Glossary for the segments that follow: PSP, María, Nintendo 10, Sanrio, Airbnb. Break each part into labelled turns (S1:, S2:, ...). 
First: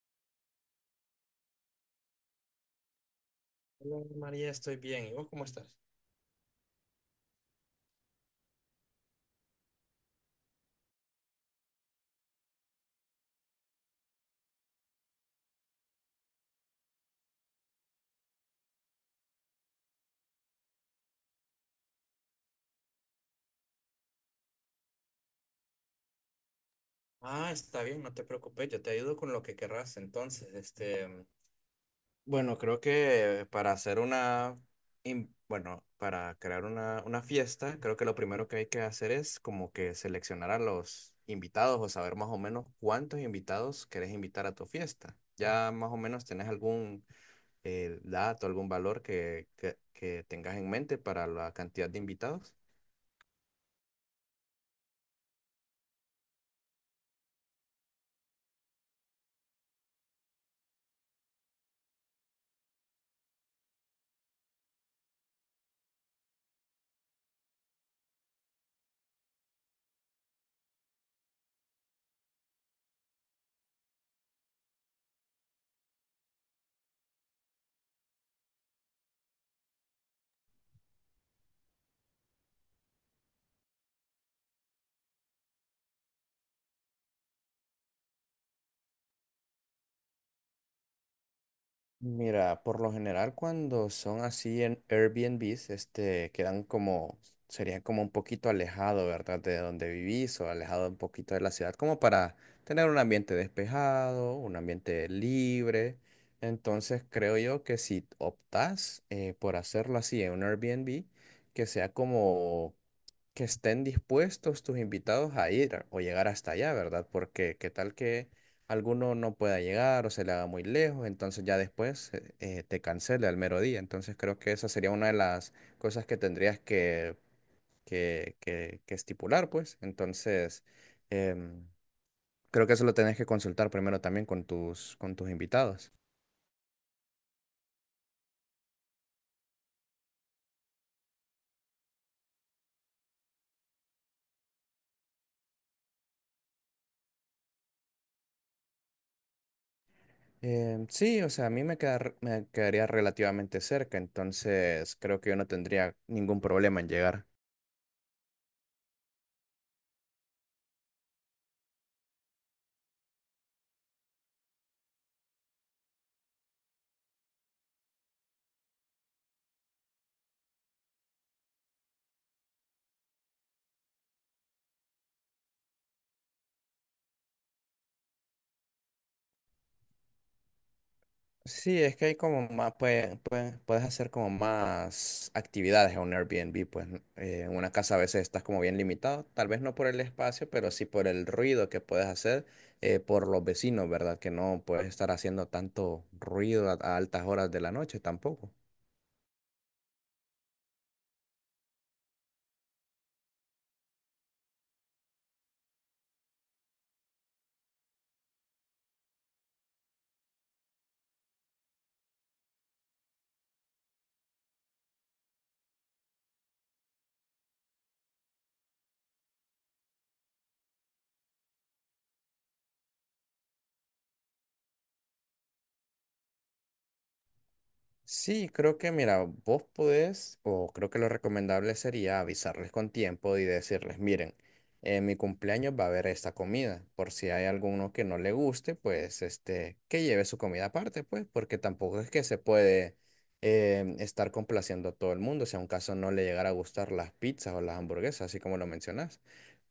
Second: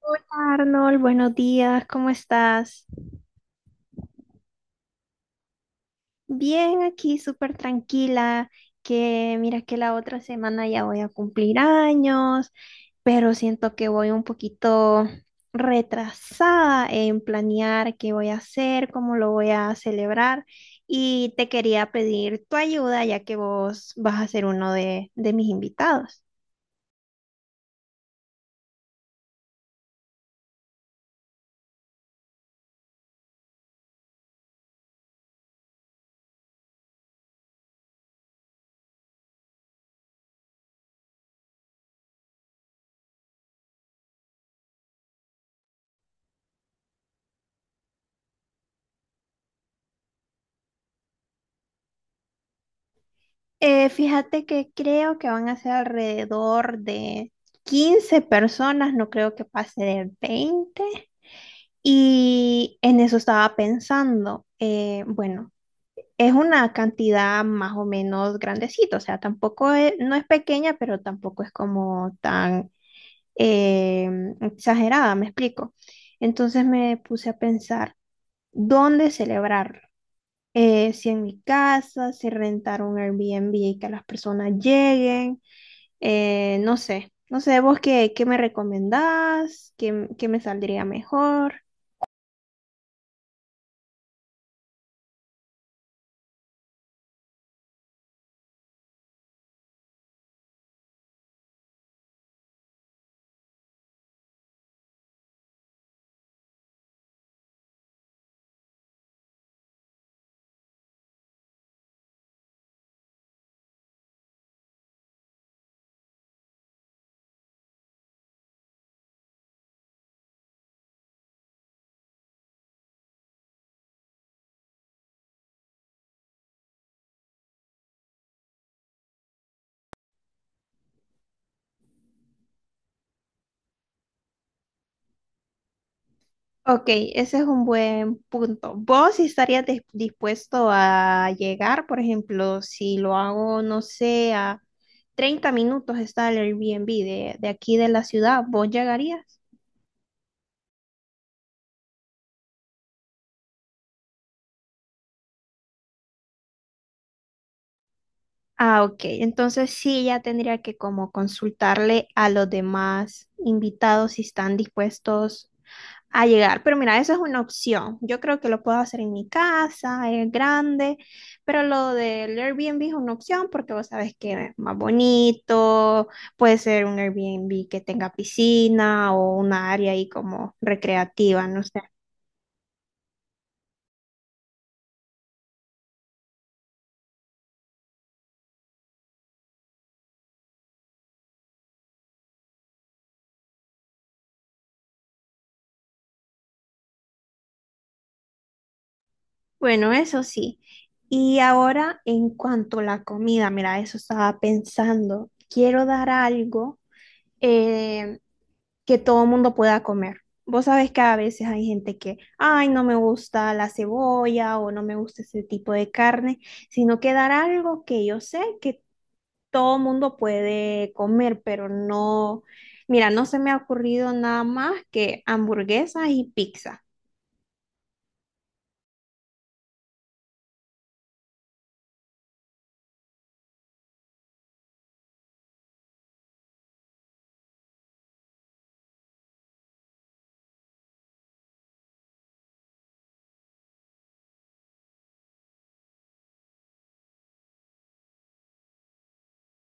S1: Hola Arnold, buenos días, ¿cómo estás?
S2: Hola, María, estoy bien. ¿Y vos cómo estás?
S1: Bien, aquí súper tranquila, que mira que la otra semana ya voy a cumplir años, pero siento que voy un poquito retrasada en planear qué voy a hacer, cómo lo voy a celebrar y te quería pedir tu ayuda ya que vos vas a ser uno de mis invitados.
S2: Ah, está bien, no te preocupes, yo te ayudo con lo que querrás. Entonces, este, bueno, creo que para hacer bueno, para crear una fiesta, creo que lo primero que hay que hacer es como que seleccionar a los invitados o saber más o menos cuántos invitados querés invitar a tu fiesta. Ya más o menos tenés algún dato, algún valor que tengas en mente para la cantidad de invitados.
S1: Fíjate que creo que van a ser alrededor de 15 personas, no creo que pase de 20. Y en eso estaba pensando, bueno, es una cantidad más o menos grandecita, o sea, tampoco es, no es pequeña, pero tampoco es como tan eh, exagerada, me explico. Entonces me puse a pensar, ¿dónde celebrarlo? Si en mi casa, si rentar un Airbnb y que las personas lleguen. No sé, no sé, vos qué me recomendás, qué me saldría mejor.
S2: Mira, por lo general cuando son así en Airbnbs, este, quedan como, sería como un poquito alejado, ¿verdad? De donde vivís o alejado un poquito de la ciudad, como para tener un ambiente despejado, un ambiente libre. Entonces creo yo que si optás por hacerlo así en un Airbnb, que sea como que estén dispuestos tus invitados a o llegar hasta allá, ¿verdad? Porque qué tal que alguno no pueda llegar o se le haga muy lejos, entonces ya después te cancele al mero día. Entonces creo que esa sería una de las cosas que tendrías que estipular, pues. Entonces, em, creo que eso lo tenés que consultar primero también con con tus invitados.
S1: Ok, ese es un buen punto. ¿Vos estarías dispuesto a llegar? Por ejemplo, si lo hago, no sé, a 30 minutos está el Airbnb de aquí de la ciudad, ¿vos llegarías?
S2: Em, sí, o sea, a mí me queda me quedaría relativamente cerca, entonces creo que yo no tendría ningún problema en llegar.
S1: Ah, ok. Entonces sí, ya tendría que como consultarle a los demás invitados si están dispuestos a llegar. Pero mira, esa es una opción. Yo creo que lo puedo hacer en mi casa, es grande, pero lo del Airbnb es una opción porque vos sabes que es más bonito, puede ser un Airbnb que tenga piscina o un área ahí como recreativa, no sé.
S2: Sí, es que hay como más, pues, puedes hacer como más actividades en un Airbnb, pues, ¿no? En una casa a veces estás como bien limitado, tal vez no por el espacio, pero sí por el ruido que puedes hacer por los vecinos, ¿verdad? Que no puedes estar haciendo tanto ruido a altas horas de la noche tampoco.
S1: Bueno, eso sí. Y ahora en cuanto a la comida, mira, eso estaba pensando. Quiero dar algo eh, que todo el mundo pueda comer. Vos sabés que a veces hay gente que, ay, no me gusta la cebolla o no me gusta ese tipo de carne, sino que dar algo que yo sé que todo mundo puede comer, pero no, mira, no se me ha ocurrido nada más que hamburguesas y pizza.
S2: Sí, creo que, mira, vos podés, o creo que lo recomendable sería avisarles con tiempo y decirles, miren, en mi cumpleaños va a haber esta comida, por si hay alguno que no le guste, pues, este, que lleve su comida aparte, pues, porque tampoco es que se puede estar complaciendo a todo el mundo, si a un caso no le llegara a gustar las pizzas o las hamburguesas, así como lo mencionás.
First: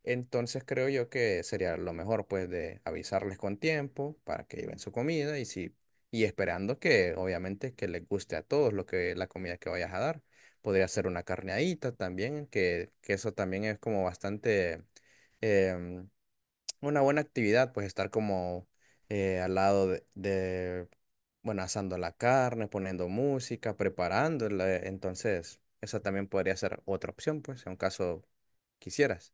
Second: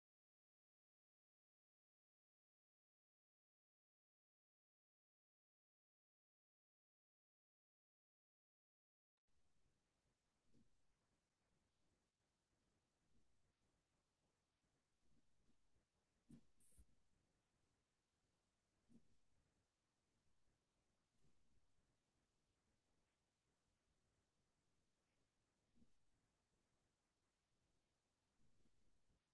S2: Entonces creo yo que sería lo mejor, pues, de avisarles con tiempo para que lleven su comida y si y esperando que obviamente que les guste a todos lo que la comida que vayas a dar. Podría ser una carneadita también, que eso también es como bastante em, una buena actividad, pues estar como al lado de, bueno, asando la carne, poniendo música, preparándola. Entonces, esa también podría ser otra opción, pues, en caso quisieras.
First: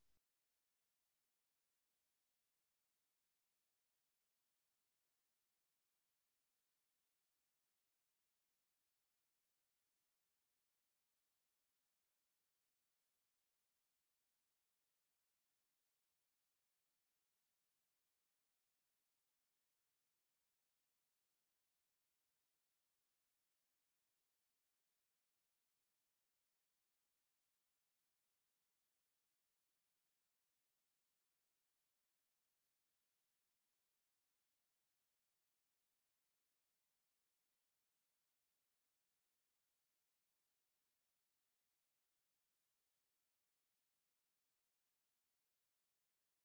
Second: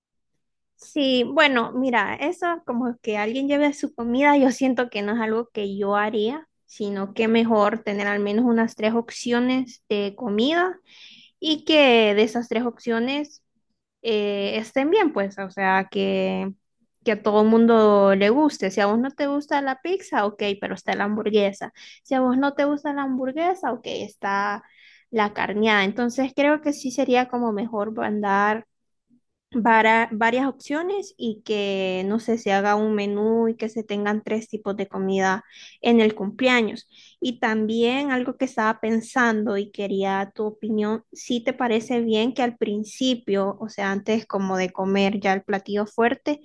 S1: Sí, bueno, mira, eso como que alguien lleve su comida, yo siento que no es algo que yo haría, sino que mejor tener al menos unas tres opciones de comida, y que de esas tres opciones estén bien, pues, o sea, que a todo el mundo le guste. Si a vos no te gusta la pizza, ok, pero está la hamburguesa. Si a vos no te gusta la hamburguesa, ok, está la carneada. Entonces creo que sí sería como mejor mandar varias opciones y que, no sé, se haga un menú y que se tengan tres tipos de comida en el cumpleaños. Y también algo que estaba pensando y quería tu opinión, si te parece bien que al principio, o sea, antes como de comer ya el platillo fuerte,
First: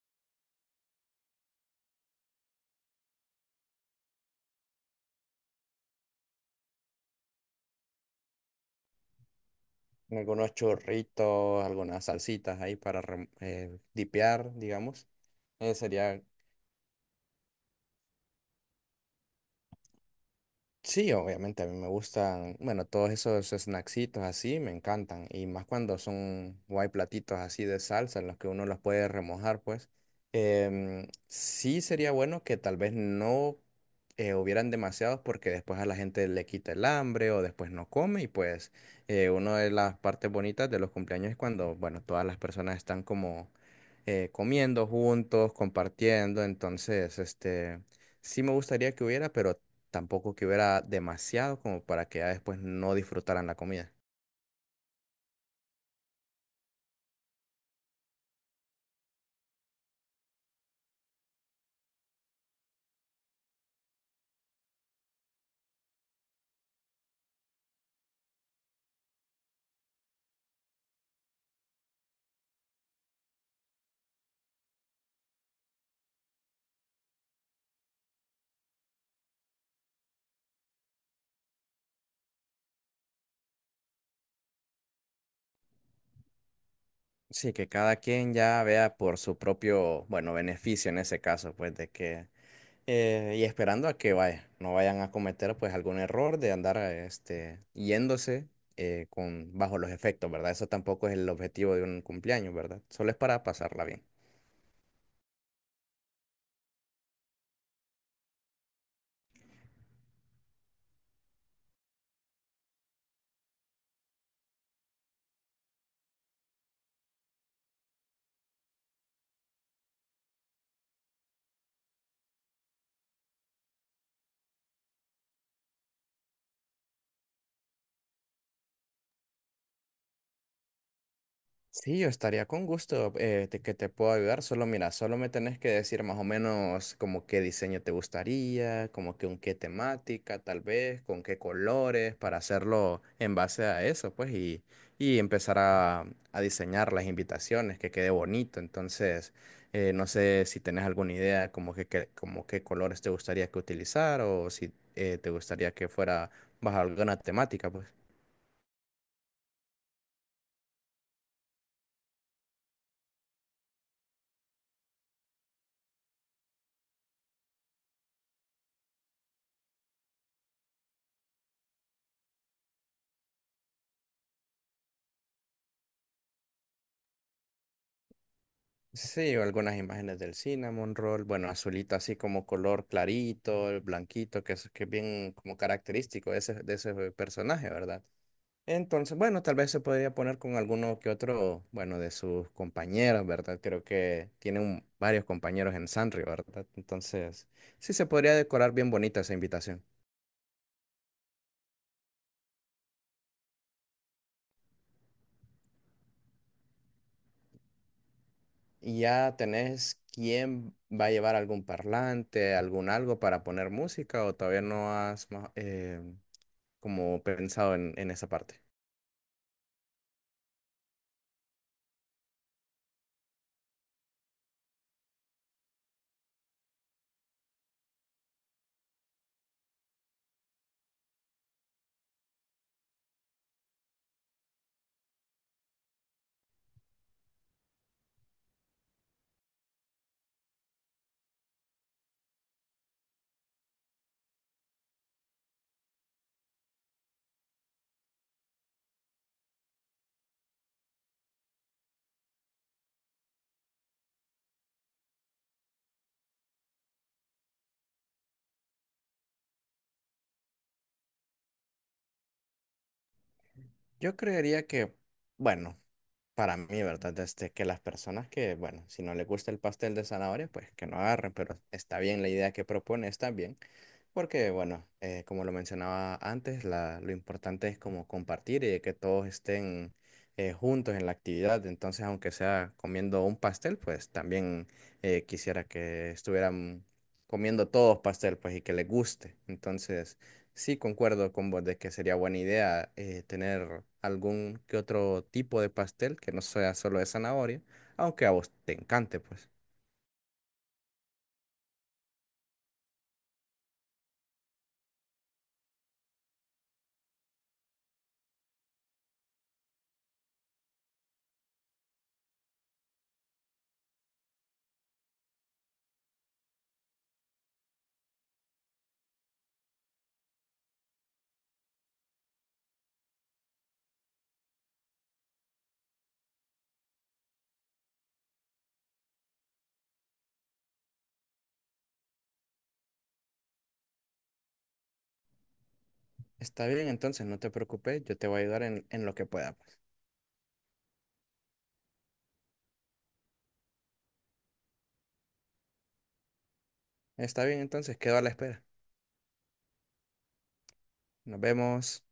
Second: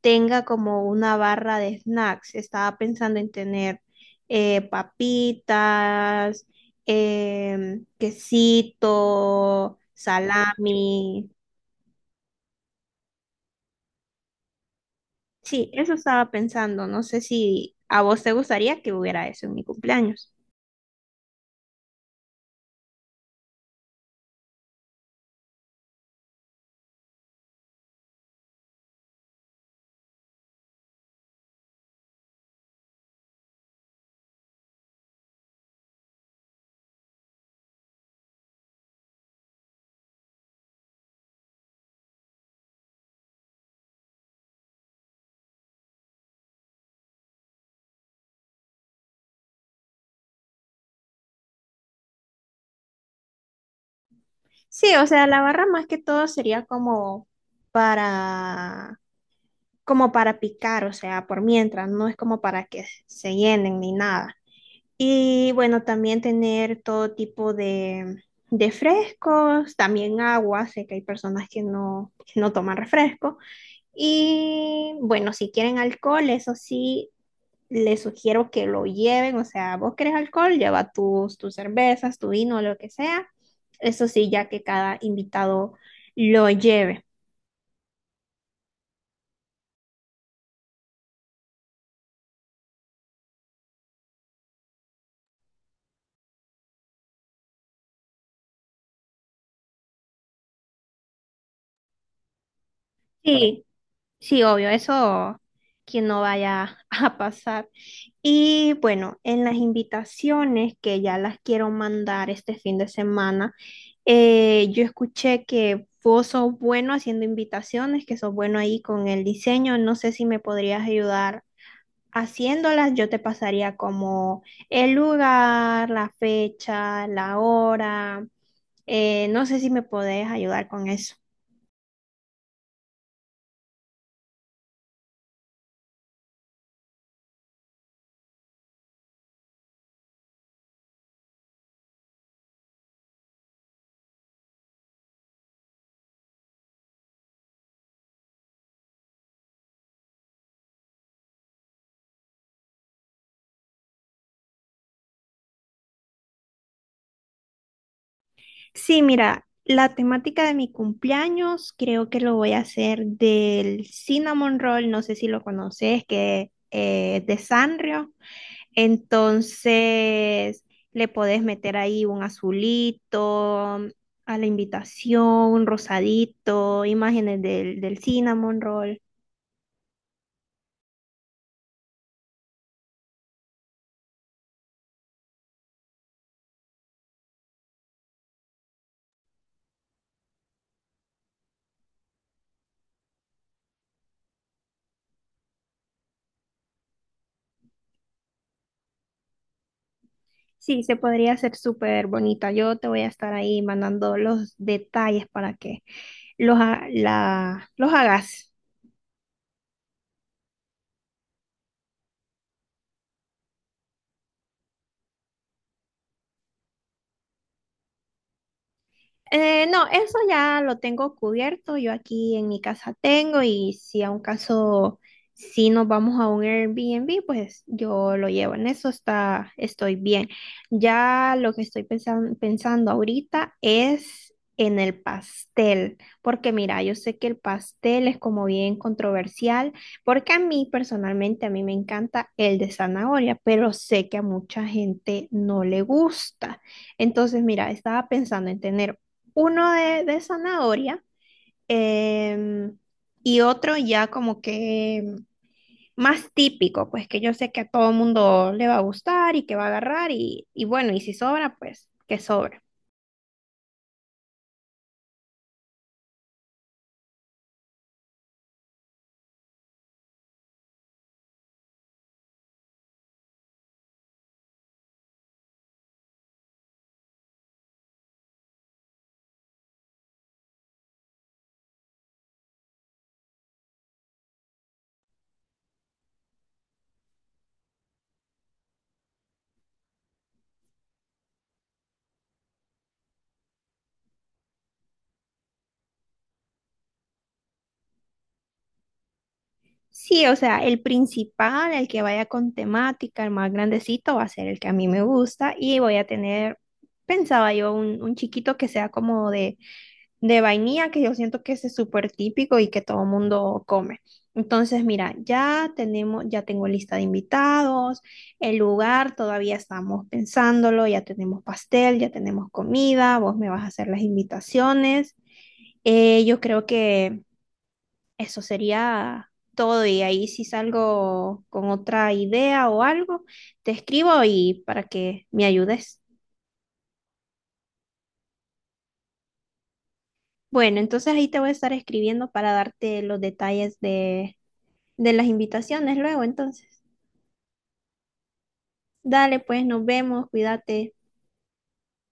S1: tenga como una barra de snacks. Estaba pensando en tener papitas, quesito,
S2: Algunos
S1: salami.
S2: churritos, algunas salsitas ahí para dipear, digamos.
S1: Sí, eso
S2: Sería
S1: estaba pensando. No sé si a vos te gustaría que hubiera eso en mi cumpleaños.
S2: Sí, obviamente a mí me gustan, bueno, todos esos snacksitos así me encantan y más cuando son o hay platitos así de salsa en los que uno los puede remojar, pues. Em, sí sería bueno que tal vez no hubieran demasiados porque después a la gente le quita el hambre o después no come y pues una de las partes bonitas de los cumpleaños es cuando, bueno, todas las personas están como comiendo juntos, compartiendo, entonces, este, sí me gustaría que hubiera, pero tampoco que hubiera demasiado como para que ya después no disfrutaran la comida.
S1: Sí, o sea, la barra más que todo sería como para, como para picar, o sea, por mientras, no es como para que se llenen ni nada. Y bueno, también tener todo tipo de frescos, también agua. Sé que hay personas que no toman refresco. Y bueno, si quieren alcohol, eso sí, les sugiero que lo lleven, o sea, vos querés alcohol, lleva tus cervezas, tu vino, lo que sea. Eso sí, ya que cada invitado lo lleve.
S2: Sí, que cada quien ya vea por su propio, bueno, beneficio en ese caso, pues de que, y esperando a que vaya, no vayan a cometer pues algún error de andar este, yéndose con, bajo los efectos, ¿verdad? Eso tampoco es el objetivo de un cumpleaños, ¿verdad? Solo es para
S1: Sí,
S2: pasarla bien.
S1: sí, obvio, eso que no vaya a pasar. Y bueno, en las invitaciones que ya las quiero mandar este fin de semana, yo escuché que vos sos bueno haciendo invitaciones, que sos bueno ahí con el diseño. No sé si me podrías ayudar haciéndolas, yo te pasaría como el lugar, la fecha, la hora. No sé si me podés ayudar con eso.
S2: Sí, yo estaría con gusto que te puedo ayudar. Solo mira, solo me tenés que decir más o menos como qué diseño te gustaría, como que con qué temática, tal vez, con qué colores, para hacerlo en base a eso, pues, y empezar a diseñar las invitaciones, que quede bonito. Entonces, no sé si tenés alguna idea como como qué colores te gustaría que utilizar o si te gustaría que fuera bajo alguna temática, pues.
S1: Sí, mira, la temática de mi cumpleaños creo que lo voy a hacer del cinnamon roll, no sé si lo conoces, que es de Sanrio. Entonces, le podés meter ahí un azulito a la invitación, un rosadito, imágenes del cinnamon roll.
S2: Sí, o algunas imágenes del cinnamon roll, bueno, azulito así como color clarito, el blanquito, que es bien como característico de ese personaje, ¿verdad? Entonces, bueno, tal vez se podría poner con alguno que otro, bueno, de sus compañeros, ¿verdad? Creo que tiene varios compañeros en Sanrio, ¿verdad? Entonces, sí se podría decorar bien bonita esa invitación.
S1: Sí, se podría hacer súper bonita. Yo te voy a estar ahí mandando los detalles para que los hagas.
S2: Y ya tenés quién va a llevar algún parlante, algún algo para poner música, o todavía no has como pensado en esa parte.
S1: No, eso ya lo tengo cubierto. Yo aquí en mi casa tengo y si a un caso, si nos vamos a un Airbnb, pues yo lo llevo. En eso estoy bien. Ya lo que estoy pensando ahorita es en el pastel, porque mira, yo sé que el pastel es como bien controversial, porque a mí personalmente, a mí me encanta el de zanahoria, pero sé que a mucha gente no le gusta. Entonces, mira, estaba pensando en tener uno de zanahoria, em, y otro ya como que más típico, pues que yo sé que a todo mundo le va a gustar y que va a agarrar y, bueno, y si sobra, pues que sobra.
S2: Yo creería que, bueno, para mí, ¿verdad? Este, que las personas que, bueno, si no les gusta el pastel de zanahoria, pues que no agarren, pero está bien la idea que propone, está bien, porque, bueno, como lo mencionaba antes, lo importante es como compartir y de que todos estén juntos en la actividad, entonces aunque sea comiendo un pastel, pues también quisiera que estuvieran comiendo todos pastel, pues y que les guste, entonces, sí, concuerdo con vos de que sería buena idea tener algún que otro tipo de pastel que no sea solo de zanahoria, aunque a vos te encante, pues.
S1: Sí, o sea, el principal, el que vaya con temática, el más grandecito, va a ser el que a mí me gusta y voy a tener, pensaba yo, un chiquito que sea como de vainilla, que yo siento que ese es súper típico y que todo el mundo come. Entonces, mira, ya tengo lista de invitados, el lugar, todavía estamos pensándolo, ya tenemos pastel, ya tenemos comida, vos me vas a hacer las invitaciones. Yo creo que eso sería todo y ahí si salgo con otra idea o algo, te escribo y para que me ayudes.
S2: Está bien, entonces, no te preocupes, yo te voy a ayudar en lo que pueda, pues.
S1: Bueno, entonces ahí te voy a estar escribiendo para darte los detalles de las invitaciones luego, entonces.
S2: Está bien, entonces, quedo a la espera.
S1: Dale, pues, nos vemos, cuídate.
S2: Nos vemos.